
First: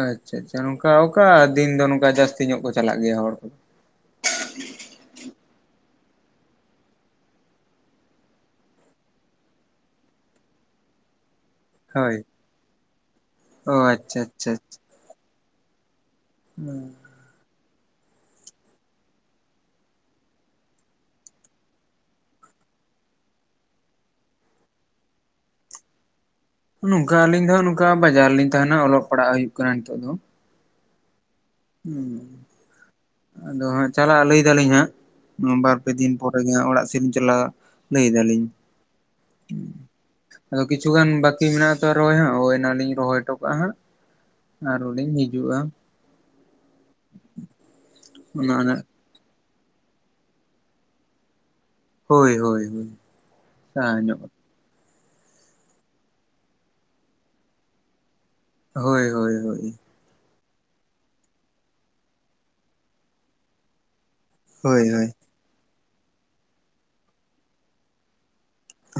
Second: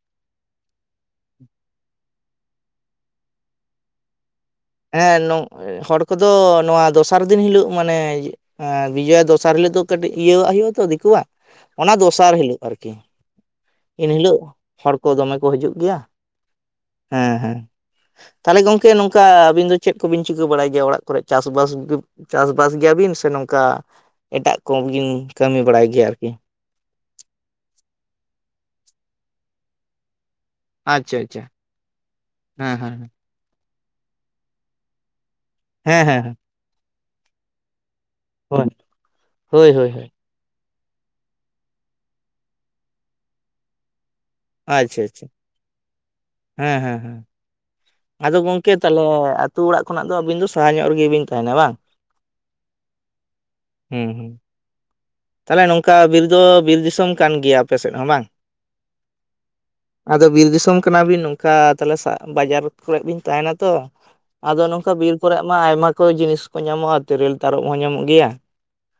ᱟᱪᱪᱷᱟ ᱟᱪᱪᱷᱟ ᱱᱚᱝᱠᱟ ᱚᱠᱟ ᱫᱤᱱ ᱫᱚ ᱱᱚᱝᱠᱟ ᱡᱟᱹᱥᱛᱤ ᱧᱚᱜ ᱠᱚ ᱪᱟᱞᱟᱜ ᱜᱮᱭᱟ ᱦᱚᱲ ᱠᱚᱫᱚ? ᱦᱮᱸ ᱦᱚᱲ ᱠᱚᱫᱚ ᱱᱚᱣᱟ ᱫᱚᱥᱟᱨ ᱫᱤᱱ ᱦᱤᱞᱳᱜ ᱢᱟᱱᱮ ᱦᱮᱸ ᱵᱤᱡᱚᱭᱟ ᱫᱚᱥᱟᱨ ᱦᱤᱞᱳᱜ ᱫᱚ ᱠᱟᱹᱴᱤᱡ ᱤᱭᱟᱹᱣᱟᱜ ᱦᱩᱭᱩᱜᱼᱟ ᱛᱚ ᱫᱤᱠᱩᱣᱟᱜ, ᱚᱱᱟ ᱦᱳᱭ ᱫᱚᱥᱟᱨ ᱦᱤᱞᱳᱜ ᱟᱨᱠᱤ ᱚ ᱮᱱ ᱟᱪᱪᱷᱟ ᱦᱤᱞᱳᱜ ᱟᱪᱪᱷᱟ ᱟᱪᱪᱷᱟ ᱦᱚᱲ ᱠᱚ ᱫᱚᱢᱮ ᱠᱚ ᱦᱤᱡᱩᱜ ᱜᱮᱭᱟ᱾ [inaudible] ᱦᱮᱸ ᱦᱮᱸ ᱛᱟᱦᱚᱞᱮ ᱜᱚᱝᱠᱮ ᱱᱚᱝᱠᱟ ᱟᱹᱵᱤᱱ ᱫᱚ ᱪᱮᱫ ᱠᱚᱵᱤᱱ ᱪᱤᱠᱟᱹ ᱵᱟᱲᱟᱭ ᱜᱮᱭᱟ ᱚᱲᱟᱜ ᱠᱚᱨᱮᱫ ᱪᱟᱥᱵᱟᱥ, ᱪᱟᱥᱵᱟᱥ ᱜᱮᱭᱟᱵᱤᱱ ᱥᱮ ᱱᱚᱝᱠᱟ ᱮᱴᱟᱜ ᱠᱚᱵᱤᱱ ᱠᱟᱹᱢᱤ ᱵᱟᱲᱟᱭ ᱜᱮᱭᱟ ᱟᱨᱠᱤ? ᱱᱚᱝᱠᱟ ᱟᱹᱞᱤᱧ ᱫᱚᱦ ᱱᱚᱝᱠᱟ ᱵᱟᱡᱟᱨ ᱨᱮᱞᱤᱤᱧ ᱛᱟᱦᱮᱱᱟ ᱚᱞᱚᱜ ᱯᱟᱲᱦᱟᱜ ᱦᱩᱭᱩᱜ ᱠᱟᱱᱟ ᱱᱤᱛᱚᱜ ᱫᱚ᱾ ᱟᱪᱪᱷᱟ ᱟᱪᱪᱷᱟ ᱦᱮᱸ ᱦᱮᱸ ᱦᱮᱸ ᱟᱫᱚ ᱦᱟᱸᱜ ᱪᱟᱞᱟᱜᱼᱟ ᱞᱟᱹᱭ ᱫᱟᱞᱤᱧ ᱦᱟᱸᱜ ᱵᱟᱨᱯᱮ ᱦᱮᱸ ᱫᱤᱱ ᱦᱮᱸ ᱯᱚᱨᱮ ᱜᱮ ᱚᱲᱟᱜ ᱥᱮᱫᱤᱧ ᱪᱟᱞᱟᱜ ᱞᱟᱹᱭ ᱫᱟᱞᱤᱧ᱾ ᱦᱮᱸ ᱦᱳᱭ ᱦᱳᱭ ᱦᱳᱭ ᱟᱫᱚ ᱠᱤᱪᱷᱩᱜᱟᱱ ᱵᱟᱹᱠᱤ ᱢᱮᱱᱟᱜ ᱛᱚ ᱨᱚᱦᱚᱭ ᱚᱱᱟᱞᱤᱧ ᱨᱚᱦᱚᱭ ᱦᱚᱴᱚ ᱠᱟᱜᱼᱟ ᱦᱟᱸᱜ, ᱟᱪᱪᱷᱟ ᱟᱨᱚᱞᱤᱧ ᱟᱪᱪᱷᱟ ᱦᱤᱡᱩᱜᱼᱟ᱾ ᱦᱮᱸ ᱦᱮᱸ ᱦᱮᱸ ᱟᱫᱚ ᱚᱱᱟ ᱜᱚᱝᱠᱮ ᱚᱱᱟ ᱛᱟᱦᱞᱮ ᱟᱹᱛᱩ ᱚᱲᱟᱜ ᱠᱷᱚᱱᱟᱜ ᱫᱚ ᱟᱹᱵᱤᱱ ᱫᱚ ᱥᱟᱦᱟ ᱧᱚᱜ ᱨᱮᱜᱮ ᱵᱤᱱ ᱛᱟᱦᱮᱱᱟ ᱵᱟᱝ? ᱦᱳᱭ ᱦᱳᱭ ᱦᱳᱭ ᱥᱟᱦᱟ ᱦᱩᱸ ᱧᱚᱜ ᱦᱩᱸ ᱾ ᱛᱟᱦᱚᱞᱮ ᱱᱚᱝᱠᱟ ᱵᱤᱨ ᱫᱚ ᱵᱤᱨ ᱫᱤᱥᱚᱢ ᱠᱟᱱ ᱜᱮᱭᱟ ᱟᱯᱮ ᱥᱮᱫ ᱦᱚᱸ ᱵᱟᱝ? ᱦᱳᱭ ᱦᱳᱭ ᱦᱳᱭ ᱟᱫᱚ ᱵᱤᱨ ᱫᱤᱥᱚᱢ ᱠᱟᱱᱟᱵᱤᱱ ᱱᱚᱝᱠᱟ ᱛᱟᱦᱚᱞᱮ ᱵᱟᱡᱟᱨ ᱠᱚᱨᱮ ᱵᱤᱱ ᱛᱟᱦᱮᱱᱟ ᱛᱚ, ᱟᱫᱚ ᱦᱳᱭ ᱱᱚᱝᱠᱟ ᱵᱤᱨ ᱠᱚᱨᱮ ᱢᱟ ᱟᱭᱢᱟ ᱠᱚ ᱡᱤᱱᱤᱥ ᱠᱚ ᱧᱟᱢᱚᱜᱼᱟ ᱛᱮᱨᱮᱞ ᱛᱟᱨᱚᱯ ᱦᱚᱸ ᱧᱟᱢᱚᱜ ᱜᱮᱭᱟ᱾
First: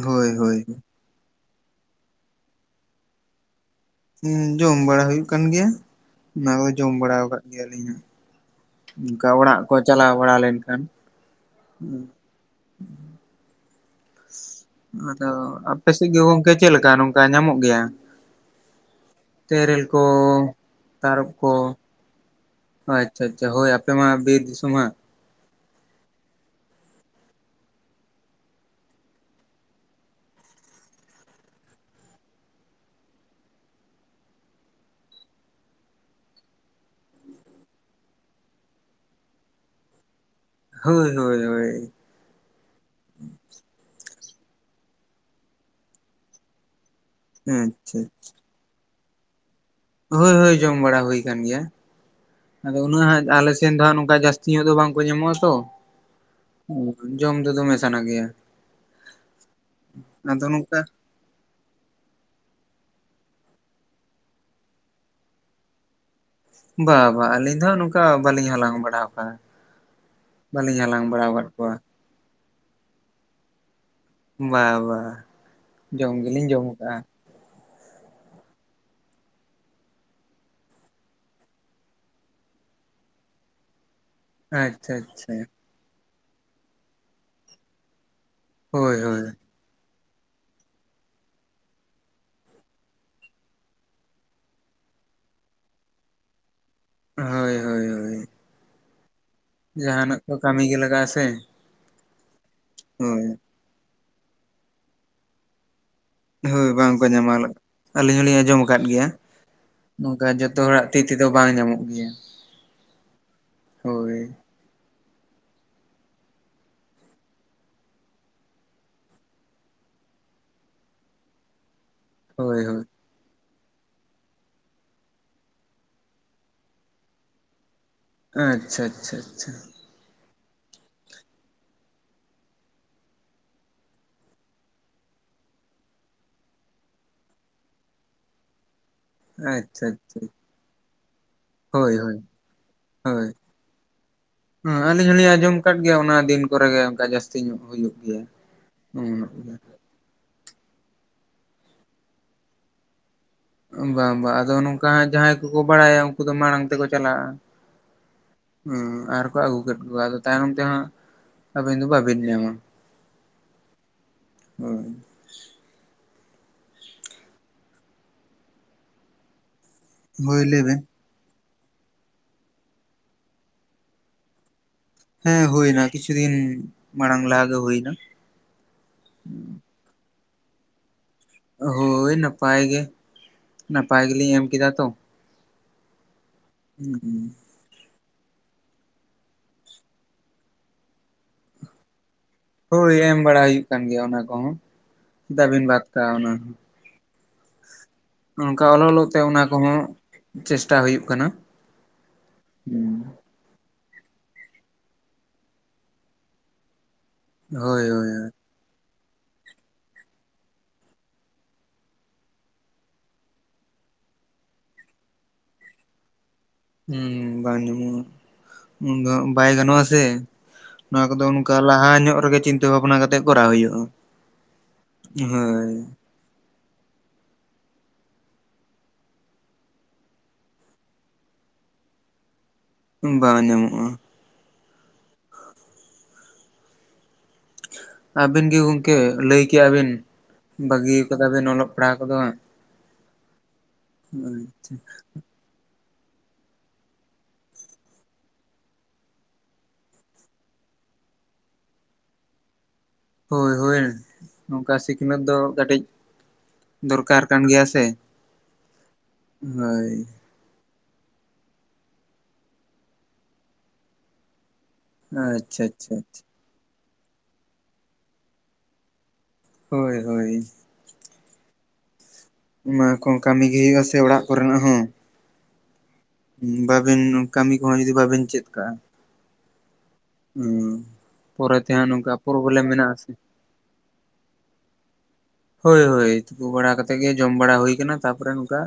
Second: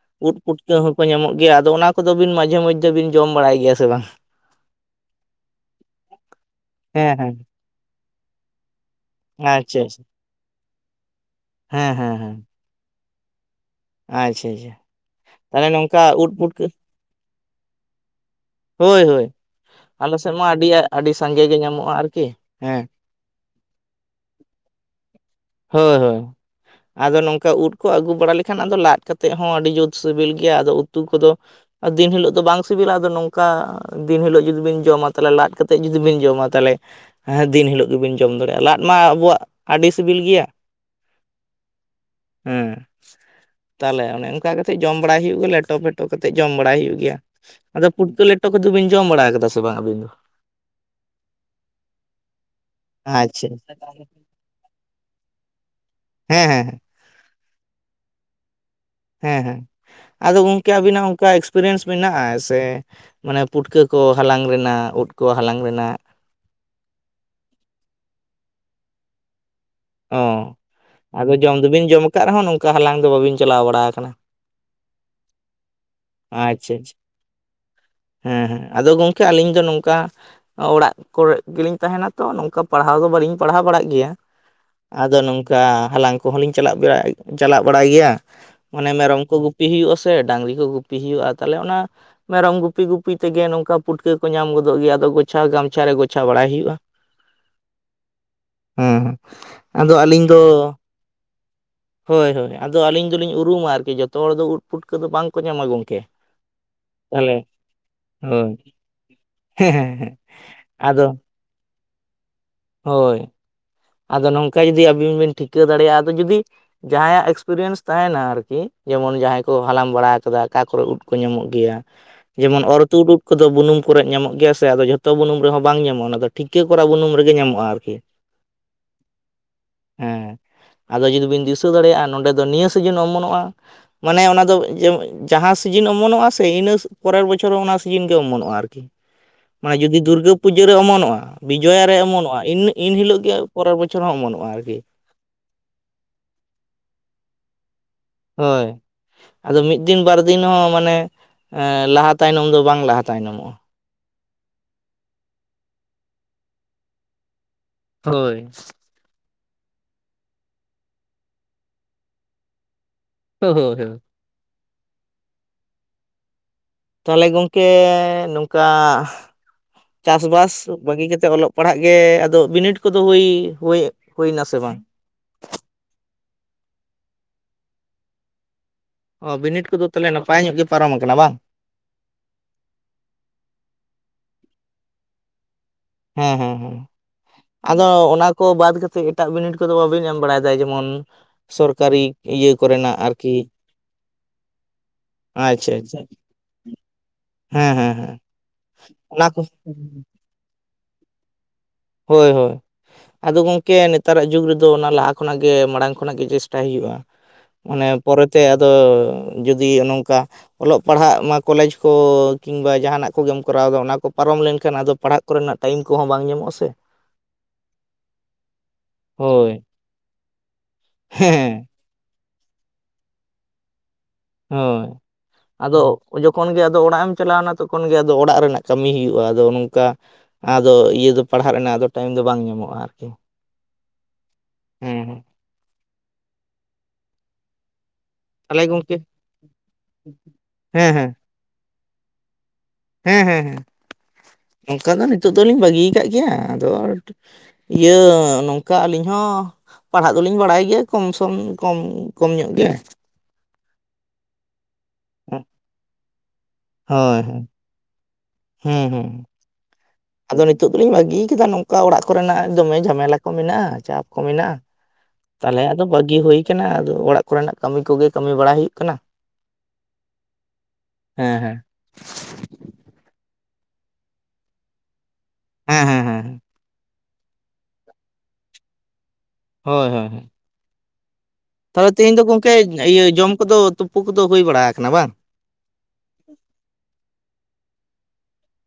ᱦᱳᱭ ᱩᱫ ᱦᱳᱭ ᱯᱩᱴᱠᱟᱹ ᱦᱳᱭ ᱦᱚᱸᱠᱚ ᱧᱟᱢᱚᱜ ᱜᱮᱭᱟ᱾ ᱟᱫᱚ ᱚᱱᱟ ᱠᱚᱫᱚ ᱵᱤᱱ ᱢᱟᱡᱷᱮ ᱢᱚᱫᱽᱫᱷᱮ ᱵᱤᱱ ᱡᱚᱢ ᱵᱟᱲᱟᱭ ᱜᱮᱭᱟ ᱥᱮ ᱵᱟᱝ? ᱦᱩᱸ ᱡᱚᱢ ᱵᱟᱲᱟ ᱦᱩᱭᱩᱜ ᱠᱟᱱ ᱜᱮᱭᱟ ᱚᱱᱟ ᱠᱚᱫᱚ ᱡᱚᱢ ᱦᱮᱸ ᱵᱟᱲᱟ ᱦᱮᱸ ᱟᱠᱟᱫ ᱜᱮᱭᱟᱞᱤᱧ ᱦᱟᱜ᱾ ᱚᱱᱠᱟ ᱚᱲᱟᱜ ᱠᱚ ᱟᱪᱪᱷᱟ ᱟᱪᱪᱷᱟ ᱪᱟᱞᱟᱣ ᱵᱟᱲᱟ ᱞᱮᱱᱠᱷᱟᱱ, ᱦᱩᱸ ᱦᱮᱸ ᱦᱮᱸ ᱦᱮᱸ ᱟᱪᱪᱷᱟ ᱟᱪᱪᱷᱟ ᱟᱫᱚ ᱛᱟᱦᱚᱞᱮ ᱱᱚᱝᱠᱟ ᱟᱯᱮᱥᱮᱫ ᱜᱮ ᱩᱫ ᱜᱚᱝᱠᱮ ᱯᱩᱴᱠᱟᱹ ᱪᱮᱫᱞᱮᱠᱟ ᱚᱱᱠᱟ ᱧᱟᱢᱚᱜ ᱜᱮᱭᱟ? ᱦᱳᱭ ᱦᱳᱭ ᱛᱮᱨᱮᱞ ᱠᱚ? ᱟᱞᱮ ᱥᱮᱫ ᱢᱟ ᱟᱹᱰᱤ ᱟᱹᱰᱤ ᱛᱟᱨᱚᱵ ᱥᱟᱸᱜᱮ ᱠᱚ ᱜᱮ ᱧᱟᱢᱚᱜᱼᱟ ᱟᱨᱠᱤ ᱦᱮᱸ, ᱟᱪᱪᱷᱟ ᱟᱪᱪᱷᱟ ᱦᱳᱭ ᱟᱯᱮ ᱢᱟ ᱵᱤᱨ ᱥᱚᱢ ᱦᱟᱸᱜ ᱦᱳᱭ ᱦᱳᱭ ᱟᱫᱚ ᱱᱚᱝᱠᱟ ᱩᱫ ᱠᱚ ᱟᱹᱜᱩ ᱵᱟᱲᱟ ᱞᱮᱠᱷᱟᱱ ᱟᱫᱚ ᱞᱟᱫ ᱠᱟᱛᱮᱫ ᱦᱚᱸ ᱟᱹᱰᱤ ᱡᱩᱛ ᱥᱤᱵᱤᱞ ᱜᱮᱭᱟ ᱟᱫᱚ ᱩᱛᱩ ᱠᱚᱫᱚ ᱟᱨ ᱫᱤᱱ ᱦᱤᱞᱳᱜ ᱫᱚ ᱵᱟᱝ ᱥᱤᱵᱤᱞᱟ ᱟᱫᱚ ᱱᱚᱝᱠᱟ ᱚᱠᱟ ᱫᱤᱱ ᱦᱤᱞᱳᱜ ᱡᱩᱫᱤ ᱵᱮᱱ ᱡᱚᱢᱟ ᱛᱟᱦᱚᱞᱮ ᱞᱟᱫ ᱠᱟᱛᱮᱫ ᱡᱩᱫᱤ ᱵᱮᱱ ᱡᱚᱢᱟ ᱛᱟᱦᱚᱞᱮ ᱦᱮᱸ ᱫᱤᱱ ᱦᱤᱞᱳᱜ ᱜᱮᱵᱮᱱ ᱡᱚᱢ ᱫᱟᱲᱮᱭᱟᱜᱼᱟ ᱞᱟᱫ ᱢᱟ ᱟᱵᱚᱣᱟᱜ ᱟᱹᱰᱤ ᱥᱤᱵᱤᱞ ᱜᱮᱭᱟ ᱦᱚᱭ ᱦᱚᱭ ᱦᱚᱭ ᱦᱮᱸ ᱛᱟᱦᱞᱮ ᱚᱱᱮ ᱚᱱᱠᱟ ᱠᱟᱛᱮᱮᱫ ᱡᱚᱢ ᱵᱟᱲᱲᱟ ᱦᱩᱭᱩᱜ ᱜᱮᱭᱟ ᱞᱮᱴᱚ ᱯᱷᱮᱴᱚ ᱠᱟᱛᱮᱮᱫ ᱡᱚᱢ ᱵᱟᱲᱟᱭ ᱦᱩᱭᱩᱜ ᱜᱮᱭᱟ᱾ ᱦᱮᱸ ᱟᱫᱚ ᱯᱩᱴᱠᱟᱹ ᱞᱮᱴᱚ ᱠᱚᱫᱚ ᱵᱤᱱ ᱡᱚᱢ ᱵᱟᱲᱟ ᱠᱟᱫᱟ ᱥᱮ ᱵᱟᱝ ᱟᱹᱵᱤᱱ ᱫᱚ ᱦᱚᱭ ᱦᱚᱭ ᱡᱚᱢ ᱵᱟᱲᱟ ᱦᱩᱭ ᱟᱠᱟᱱ ᱜᱮᱭᱟ ᱟᱫᱚ ᱩᱱᱟᱹᱜ ᱦᱟᱜ ᱟᱪᱪᱷᱟ ᱟᱞᱮᱮᱥᱱ ᱫᱚ ᱦᱜ ᱱᱚᱝᱠᱟ ᱡᱟᱹᱥᱛᱤ ᱤᱭᱟᱹ ᱫᱚ ᱵᱟᱝᱠᱚ ᱧᱟᱢᱚᱜ-ᱟ ᱛᱚ ᱦᱮᱸ ᱦᱮᱸ ᱡᱚᱢ ᱫᱚ ᱫᱚᱢᱮ ᱥᱟᱱᱟ ᱜᱮᱭᱟ ᱦᱮᱸ ᱦᱮᱸ ᱟᱫᱚ ᱜᱚᱝᱠᱮ ᱟᱵᱤᱱᱟᱜ ᱚᱱᱠᱟ ᱮᱠᱥᱼᱼ ᱮᱠᱥᱯᱮᱨᱤᱭᱮᱱᱥ ᱢᱮᱱᱟᱜ-ᱟ ᱥᱮ ᱢᱟᱱᱮ ᱯᱩᱴᱠᱟᱹ ᱠᱚ ᱦᱟᱞᱟᱝ ᱨᱮᱱᱟᱜ ᱩᱫ ᱠᱚ ᱦᱟᱞᱟᱝ ᱨᱮᱱᱟᱜ ᱵᱟ ᱵᱟᱝ ᱟᱹᱞᱤᱧ ᱫᱚᱦᱟᱜ ᱱᱚᱝᱠᱟ ᱵᱟᱟᱹᱞᱤᱧ ᱦᱟᱞᱟᱝ ᱵᱟᱲᱟ ᱣᱟᱠᱟᱫ-ᱟ᱾ ᱚ ᱟᱫᱚ ᱡᱚᱢ ᱠᱚᱣᱟ ᱫᱚᱵᱤᱱ ᱡᱚᱢ ᱟᱠᱟᱫ ᱨᱮᱦᱚᱸ ᱱᱚᱝᱠᱟ ᱦᱟᱞᱟᱝ ᱫᱚ ᱵᱟᱹᱵᱤᱱ ᱪᱟᱞᱟᱣ ᱵᱟᱲᱟ ᱟᱠᱟᱱᱟ᱾ ᱵᱟ ᱵᱟ ᱡᱚᱢ ᱜᱮᱞᱤᱧ ᱡᱚᱢ ᱟᱪᱷᱟ ᱟᱪᱷᱟ ᱟᱠᱟᱜᱼᱟ ᱦᱮᱸ ᱦᱮᱸ ᱟᱫᱚ ᱜᱚᱝᱠᱮ ᱟᱹᱞᱤᱧ ᱫᱚ ᱱᱚᱝᱠᱟᱼᱼ ᱚᱲᱟᱜ ᱠᱚᱨᱮ ᱜᱮᱞᱤᱧ ᱛᱟᱦᱮᱱᱟ ᱛᱚ ᱱᱚᱝᱠᱟ ᱯᱟᱲᱦᱟᱣ ᱫᱚ ᱵᱟᱹᱞᱤᱧ ᱯᱟᱲᱦᱟᱣ ᱵᱟᱲᱟᱜ ᱜᱮᱭᱟ᱾ ᱟᱪᱪᱷᱟ ᱟᱫᱚ ᱟᱪᱪᱷᱟ ᱱᱚᱝᱠᱟ ᱦᱟᱞᱟᱝ ᱠᱚᱦᱚᱸ ᱞᱤᱧ ᱪᱟᱞᱟᱜ ᱵᱟᱲᱟᱭ ᱪᱟᱞᱟᱜ ᱵᱟᱲᱟᱭ ᱜᱮᱭᱟ᱾ ᱢᱟᱱᱮ ᱦᱳᱭ ᱦᱳᱭ ᱢᱮᱨᱚᱢ ᱠᱚ ᱜᱩᱯᱤ ᱦᱩᱭᱩᱜᱼᱟᱥᱮ ᱰᱟᱝᱨᱤ ᱠᱚ ᱜᱩᱯᱤ ᱦᱩᱭᱩᱜᱼᱟ ᱛᱟᱦᱞᱮ ᱚᱱᱟᱼᱼ ᱢᱮᱨᱚᱢ ᱜᱩᱯᱤ ᱜᱩᱯᱤ ᱛᱮᱜᱮ ᱱᱚᱝᱠᱟ ᱯᱩᱴᱠᱟᱹ ᱠᱚ ᱧᱟᱢ ᱜᱚᱫᱚᱜ ᱜᱮᱭᱟ ᱟᱫᱚ ᱜᱚᱪᱷᱟ ᱜᱟᱢᱪᱷᱟ ᱨᱮ ᱜᱚᱪᱷᱟ ᱵᱟᱲᱟᱭ ᱦᱩᱭᱩᱜᱼᱟ᱾ ᱦᱚᱭ ᱦᱚᱭ ᱦᱚᱭ ᱦᱮᱸ ᱦᱮᱸ ᱡᱟᱦᱱᱟᱜ ᱠᱚ ᱠᱟᱹᱢᱤ ᱜᱮ ᱞᱟᱜᱟᱜ ᱟᱥᱮ ᱦᱚᱭ ᱦᱚᱭ ᱟᱫᱚ ᱟᱹᱞᱤᱧ ᱫᱚᱞᱤᱧ ᱩᱨᱩᱢᱟ ᱟᱨᱠᱤ ᱡᱚᱛᱚ ᱦᱚᱲ ᱫᱚ ᱩᱫ ᱯᱷᱩᱴᱠᱟᱹ ᱫᱚ ᱵᱟᱝᱠᱚ ᱧᱟᱢᱟ ᱜᱚᱢᱠᱮ᱾ ᱦᱚᱭ ᱵᱟᱝᱠᱚ ᱧᱟᱢᱟ [unintelligible] ᱟᱹᱞᱤᱧ ᱦᱚᱞᱤᱧ ᱦᱳᱭ ᱟᱸᱡᱚᱢ ᱟᱠᱟᱫ ᱜᱮᱭᱟ᱾ ᱦᱮᱸ ᱦᱮᱸ ᱦᱮᱸ ᱱᱚᱝᱠᱟ ᱡᱚᱛᱚ ᱦᱚᱲᱟᱜ ᱛᱤ ᱛᱮᱫᱚ ᱵᱟᱝ ᱧᱟᱢᱚᱜ ᱜᱮᱭᱟ᱾ ᱦᱚᱭ ᱦᱳᱭ ᱟᱫᱚ ᱱᱚᱝᱠᱟ ᱡᱩᱫᱤ ᱟᱹᱵᱤᱱ ᱵᱤᱱ ᱴᱷᱤᱠᱟᱹ ᱫᱟᱲᱮᱭᱟᱜᱼᱟ ᱟᱫᱚ ᱡᱩᱫᱤ ᱡᱟᱦᱟᱸᱭᱟᱜ ᱮᱠᱥᱯᱨᱤᱭᱮᱱᱥ ᱛᱟᱦᱮᱱᱟ ᱟᱨᱠᱤ ᱡᱮᱢᱚᱱ ᱡᱟᱦᱟᱸᱭ ᱠᱚ ᱦᱟᱞᱟᱝ ᱵᱟᱲᱟ ᱟᱠᱟᱫᱟ ᱚᱠᱟ ᱠᱚᱨᱮ ᱩᱫ ᱠᱚ ᱧᱟᱢᱚᱜ ᱜᱮᱭᱟᱼᱼ ᱦᱳᱭ ᱡᱮᱢᱚᱱ ᱦᱳᱭ ᱚᱨᱛᱩᱫ ᱩᱫᱼᱼ ᱠᱚᱫᱚ ᱵᱩᱱᱩᱢ ᱠᱚᱨᱮ ᱧᱟᱢᱚᱜ ᱜᱮᱭᱟ ᱥᱮ ᱟᱫᱚ ᱡᱷᱚᱛᱚ ᱵᱩᱱᱩᱢ ᱨᱮᱦᱚᱸ ᱵᱟᱝ ᱧᱟᱢᱚᱜ-ᱟ ᱚᱱᱟ ᱫᱚ ᱴᱷᱤᱠᱟᱹ ᱠᱚᱨᱟ ᱵᱩᱱᱩᱢ ᱨᱮᱜᱮ ᱧᱟᱢᱚᱜ-ᱟ ᱟᱨᱠᱤ᱾ ᱟᱪᱪᱷᱟ ᱟᱪᱷᱟ ᱪᱷᱟ ᱦᱮᱸ ᱟᱫᱚ ᱡᱩᱫᱤ ᱵᱤᱱ ᱫᱤᱥᱟᱹ ᱫᱟᱲᱮᱭᱟᱜ-ᱟ ᱱᱚᱸᱰᱮ ᱫᱚ ᱱᱤᱭᱟᱹ ᱥᱤᱡᱤᱱ ᱚᱢᱚᱱᱚᱜ-ᱟ᱾ ᱢᱟᱱᱮ ᱚᱱᱟᱫᱚ ᱡᱮ ᱡᱟᱦᱟᱸ ᱥᱤᱡᱤᱱ ᱚᱢᱚᱱᱚᱜ-ᱟ ᱥᱮ ᱤᱱᱟᱹᱥ ᱯᱚᱨᱮᱨ ᱵᱚᱪᱷᱚᱨ ᱦᱚᱸ ᱚᱱᱟ ᱥᱤᱡᱤᱱ ᱜᱮ ᱚᱢᱚᱱᱚᱜ-ᱟ ᱟᱨᱠᱤ ᱢᱟ ᱟᱪᱪᱷᱟ ᱡᱩᱫᱤ ᱟᱪᱪᱷᱟ ᱫᱩᱨᱜᱟᱹ ᱯᱩᱡᱟᱹ ᱨᱮ ᱚᱢᱚᱱᱚᱜ-ᱟ ᱵᱤᱡᱚᱭᱟ ᱦᱳᱭ ᱨᱮ ᱦᱳᱭ ᱚᱢᱚᱱᱚᱜ-ᱟ ᱤᱱ ᱤᱱ ᱦᱤᱞᱚᱜ ᱦᱳᱭ ᱜᱮ ᱯᱚᱨᱮᱨ ᱵᱚᱪᱷᱚᱨ ᱦᱚᱸ ᱚ ᱮᱢᱚᱱᱚᱜ-ᱟ ᱟᱨᱠᱤ ᱦᱮᱸ ᱟᱹᱞᱤᱧ ᱦᱚᱸᱞᱤᱧ ᱟᱸᱡᱚᱢ ᱟᱠᱟᱫ ᱜᱮᱭᱟ ᱚᱱᱟ ᱫᱤᱱ ᱠᱚᱨᱮ ᱜᱮ ᱚᱱᱠᱟ ᱡᱟᱹᱥᱛᱤ ᱧᱚᱜ ᱦᱩᱭᱩᱜ ᱜᱮᱭᱟ᱾ ᱦᱚᱭ ᱟᱫᱚ ᱢᱤᱫ ᱫᱤᱱ ᱵᱟᱨ ᱫᱤᱱ ᱦᱚᱸ ᱢᱟᱱᱮ ᱞᱟᱦᱟ ᱛᱟᱭᱱᱚᱢ ᱫᱚ ᱵᱟᱝ ᱞᱟᱦᱟ ᱛᱟᱭᱱᱚᱢᱚᱜ-ᱟ᱾ ᱵᱟᱝ ᱵᱟ ᱟᱫᱚ ᱱᱚᱝᱠᱟ ᱦᱟᱸᱜ ᱡᱟᱦᱟᱸᱭ ᱠᱚᱠᱚ ᱵᱟᱲᱟᱭᱟ ᱩᱱᱠᱩ ᱫᱚ ᱢᱟᱲᱟᱝ ᱛᱮᱠᱚ ᱪᱟᱞᱟᱜ-ᱟ᱾ ᱦᱚᱭ ᱦᱩᱸ ᱟᱨᱠᱚ ᱟᱹᱜᱩ ᱠᱮᱫ ᱠᱚᱣᱟ ᱟᱫᱚ ᱛᱟᱭᱱᱚᱢ ᱛᱮᱦᱟᱸᱜ ᱟᱹᱵᱤᱱ ᱫᱚ ᱵᱟᱵᱤᱱ ᱧᱟᱢᱟ ᱦᱚᱻᱭ ᱦᱚ ᱦᱚᱭ ᱦᱚᱭ ᱛᱟᱦᱞᱮ ᱜᱚᱝᱠᱮ ᱱᱚᱝᱠᱟ ᱦᱳᱭ ᱪᱟᱥᱵᱟᱥ ᱞᱟᱹᱭ ᱵᱮᱱ ᱵᱟᱹᱜᱤ ᱠᱟᱛᱮᱜ ᱚᱞᱚᱜ ᱯᱟᱲᱦᱟᱜ ᱜᱮ ᱟᱫᱚ ᱵᱤᱱᱤᱰ ᱠᱚᱫᱚ ᱦᱩᱭ ᱦᱩᱭ ᱦᱩᱭᱮᱱᱟ ᱥᱮ ᱵᱟᱝ ᱦᱮᱸ ᱦᱩᱭᱱᱟ ᱠᱤᱪᱷᱩ ᱫᱤᱱ ᱢᱟᱲᱟᱝ ᱞᱟᱦᱟᱜᱮ ᱦᱩᱭᱱᱟ ᱚ ᱵᱤᱱᱤᱰ ᱠᱚᱫᱚ ᱛᱟᱦᱚᱞᱮ ᱱᱟᱯᱟᱭ ᱧᱚᱜ ᱜᱮ ᱯᱟᱨᱚᱢ ᱟᱠᱟᱱᱟ ᱵᱟᱝ ᱦᱳᱭ ᱱᱟᱯᱟᱭ ᱜᱮ ᱱᱟᱯᱟᱭ ᱜᱮᱞᱤᱧ ᱮᱢ ᱠᱮᱫᱟ ᱛᱚ ᱦᱮᱸ ᱦᱮᱸ ᱦᱮᱸ ᱦᱩᱸ ᱦᱩᱸ ᱟᱫᱚ ᱚᱱᱟ ᱠᱚ ᱵᱟᱫᱽ ᱠᱟᱛᱮᱫ ᱮᱴᱟᱜ ᱵᱤᱱᱤᱰ ᱠᱚᱫᱚ ᱵᱟᱵᱮᱱ ᱮᱢ ᱵᱟᱲᱟᱭᱮᱫᱟ ᱡᱮᱢᱚᱱ ᱥᱚᱨᱠᱟᱨᱤ ᱤᱭᱟᱹ ᱠᱚᱨᱮᱱᱟᱜ ᱦᱳᱭ ᱮᱢ ᱟᱨᱠᱤ ᱵᱟᱲᱟ ᱦᱩᱭᱩᱜ ᱠᱟᱱ ᱜᱮᱭᱟ ᱚᱱᱟ ᱠᱚᱦᱚᱸ ᱪᱮᱫᱟᱜ ᱵᱮᱱ ᱟᱪᱪᱷᱟ ᱵᱟᱫ ᱟᱪᱪᱷᱟ ᱠᱟᱜᱼᱟ ᱚᱱᱟ ᱦᱮᱸ ᱦᱮᱸ ᱦᱮᱸ ᱚᱱᱠᱟ ᱚᱞᱚᱞᱚᱜ ᱛᱮ ᱚᱱᱟ ᱠᱚᱦᱚᱸ ᱪᱮᱥᱴᱟ ᱦᱩᱭᱩᱜ ᱠᱟᱱᱟ ᱦᱳᱭ ᱦᱳᱭ ᱟᱫᱚ ᱜᱚᱝᱠᱮ ᱱᱮᱛᱟᱨᱟᱜ ᱡᱩᱜᱽ ᱨᱮᱫᱚ ᱚᱱᱟ ᱞᱟᱦᱟ ᱠᱷᱚᱱᱟᱜ ᱜᱮ ᱢᱟᱲᱟᱝ ᱠᱷᱚᱱᱟᱜ ᱜᱮ ᱪᱮᱥᱴᱟᱭ ᱦᱩᱭᱩᱜᱼᱟ ᱦᱳᱭ ᱢᱟᱱᱮ ᱦᱳᱭ ᱯᱚᱨᱮᱛᱮ ᱟᱫᱚ ᱡᱩᱫᱤ ᱱᱚᱝᱠᱟ ᱚᱞᱚᱜ ᱯᱟᱲᱦᱟᱜ ᱢᱟ ᱠᱚᱞᱮᱡᱽ ᱠᱚ ᱠᱤᱝᱵᱟ ᱡᱟᱦᱟᱱᱟᱜ ᱠᱚᱜᱮᱢ ᱠᱚᱨᱟᱣᱫᱟ ᱚᱱᱟ ᱠᱚ ᱯᱟᱨᱚᱢ ᱞᱮᱱᱠᱷᱟᱱ ᱟᱫᱚ ᱯᱟᱲᱦᱟᱜ ᱠᱚᱨᱮᱱᱟᱜ ᱴᱟᱭᱤᱢ ᱠᱚᱦᱚᱸ ᱵᱟᱝ ᱧᱟᱢᱚᱜᱼᱟ ᱥᱮ ᱦᱩ ᱵᱟᱝ ᱧᱟᱢᱚᱜᱼᱟ ᱩᱱᱫᱚ ᱦᱟᱜ ᱵᱟᱭ ᱦᱳᱭ ᱜᱟᱱᱚᱜᱼᱟ ᱥᱮ ᱱᱚᱣᱟ ᱠᱚᱫᱚ ᱚᱱᱠᱟ ᱦᱮᱸ ᱞᱟᱦᱟ ᱧᱚᱜ ᱨᱮᱜᱮ ᱪᱤᱱᱛᱟᱹ ᱵᱷᱟᱵᱱᱟ ᱠᱟᱛᱮᱜ ᱠᱚᱨᱟᱣ ᱦᱩᱭᱩᱜᱼᱟ ᱦᱳᱭ ᱦᱳᱭ ᱟᱫᱚ ᱡᱚᱠᱷᱚᱱ ᱜᱮ ᱟᱫᱚ ᱚᱲᱟᱜ ᱮᱢ ᱪᱟᱞᱟᱣᱱᱟ ᱛᱚᱠᱷᱚᱱ ᱜᱮ ᱟᱫᱚ ᱚᱲᱟᱜ ᱨᱮᱱᱟᱜ ᱠᱟᱹᱢᱤ ᱦᱩᱭᱩᱜᱼᱟ ᱟᱫᱚ ᱱᱚᱝᱠᱟ ᱟᱫᱚ ᱤᱭᱟᱹ ᱫᱚ ᱯᱟᱲᱦᱟᱜ ᱨᱮᱱᱟᱜ ᱟᱫᱚ ᱴᱟᱭᱤᱢ ᱫᱚ ᱵᱟᱝ ᱧᱟᱢᱚᱜᱼᱟ ᱵᱟᱝ ᱧᱟᱢᱚᱜᱼᱟ ᱦᱩᱸ ᱦᱩᱸ ᱟᱵᱤᱱ ᱜᱤ ᱛᱟᱦᱚᱞᱮ ᱜᱚᱢᱠᱮ ᱜᱚᱝᱠᱮ ᱞᱟᱹᱭ ᱠᱮᱜᱼᱟ ᱵᱤᱱ ᱦᱮᱸ ᱵᱟᱹᱜᱤ ᱦᱮᱸ ᱠᱟᱫᱟ ᱵᱤᱱ ᱚᱞᱚᱜ ᱯᱟᱲᱦᱟᱣ ᱠᱚᱫᱚ ᱦᱟᱸᱜ ᱦᱮᱸ ᱦᱮᱸ ᱦᱮᱸ ᱚᱝᱠᱟ ᱫᱚ ᱱᱤᱛᱳ ᱫᱚᱞᱤᱧ ᱵᱟᱹᱜᱤᱭᱟ ᱠᱟᱫ ᱜᱮᱭᱟ ᱟᱫᱚ ᱤᱭᱟᱹ ᱱᱚᱝᱠᱟ ᱟᱹᱞᱤᱧ ᱦᱚᱸ ᱯᱟᱲᱦᱟᱜ ᱫᱚᱞᱤᱧ ᱵᱟᱲᱟᱭ ᱜᱮᱭᱟ ᱠᱚᱢᱥᱚᱢ ᱠᱚᱢ ᱠᱚᱢ ᱧᱚᱜ ᱜᱮ ᱦᱳᱭ ᱦᱳᱭ ᱱᱚᱝᱠᱟ ᱥᱤᱠᱷᱱᱟᱹᱛ ᱫᱚ ᱦᱮᱸ, ᱠᱟᱹᱴᱤᱡ ᱫᱚᱨᱠᱟᱨ ᱠᱟᱱ ᱜᱮᱭᱟ ᱥᱮ ᱦᱩᱸ ᱦᱩᱸ ᱦᱳᱭ ᱟᱫᱚ ᱱᱤᱛᱳᱜ ᱫᱚᱞᱤᱧ ᱵᱟᱹᱜᱤ ᱠᱟᱫᱟ ᱱᱚᱝᱠᱟ ᱚᱲᱟᱜ ᱠᱚᱨᱮᱱᱟᱜ ᱫᱚᱢᱮ ᱡᱷᱟᱢᱮᱞᱟ ᱠᱚ ᱢᱮᱱᱟᱜᱼᱟ ᱪᱟᱯ ᱠᱚ ᱢᱮᱱᱟᱜᱼᱟ ᱟᱪᱪᱷᱟ ᱛᱟᱞᱦᱮ ᱟᱫᱚ ᱟᱪᱪᱷᱟ ᱵᱟᱹᱜᱤ ᱟᱪᱪᱷᱟ ᱦᱩᱭ ᱠᱟᱱᱟ ᱟᱫᱚ ᱚᱲᱟᱜ ᱠᱚᱨᱮᱱᱟᱜ ᱠᱟᱹᱢᱤ ᱠᱚᱜᱮ ᱠᱟᱹᱢᱤ ᱵᱟᱲᱟ ᱦᱩᱭᱩᱜ ᱠᱟᱱᱟ ᱦᱳᱭ ᱦᱳᱭ ᱦᱮᱸ ᱦᱮᱸ ᱚᱱᱟ ᱠᱚ ᱠᱟᱹᱢᱤ ᱜᱮ ᱦᱩᱭᱩᱜᱼᱟ ᱥᱮ ᱚᱲᱟᱜ ᱠᱚᱨᱮᱱᱟᱜ ᱦᱚᱸ ᱦᱮᱸ ᱦᱮᱸ ᱦᱮᱸ ᱵᱟᱵᱤᱱ ᱠᱟᱹᱢᱤ ᱠᱚᱦᱚᱸ ᱡᱩᱫᱤ ᱵᱟᱵᱤᱱ ᱪᱮᱫ ᱠᱟᱜᱼᱟ ᱦᱳᱭ ᱦᱳᱭ ᱦᱳᱭ ᱯᱚᱨᱮ ᱛᱮᱦᱟᱸᱜ ᱱᱚᱝᱠᱟ ᱜᱚᱝᱠᱮ ᱯᱨᱚᱵᱞᱮᱢ ᱢᱮᱱᱟᱜ ᱤᱭᱟᱹ ᱟᱥᱮ ᱡᱚᱢ ᱠᱚᱫᱚ ᱛᱩᱯᱩ ᱠᱚᱫᱚ ᱦᱩᱭ ᱵᱟᱲᱟᱣᱠᱟᱱᱟ ᱵᱟᱝ ᱦᱳᱭ ᱦᱳᱭ ᱛᱩᱯᱩ ᱵᱟᱲᱟ ᱠᱟᱛᱮ ᱜᱮ ᱡᱚᱢ ᱵᱟᱲᱟ ᱦᱩᱭ ᱠᱟᱱᱟ ᱛᱟᱯᱚᱨᱮ ᱱᱚᱝᱠᱟ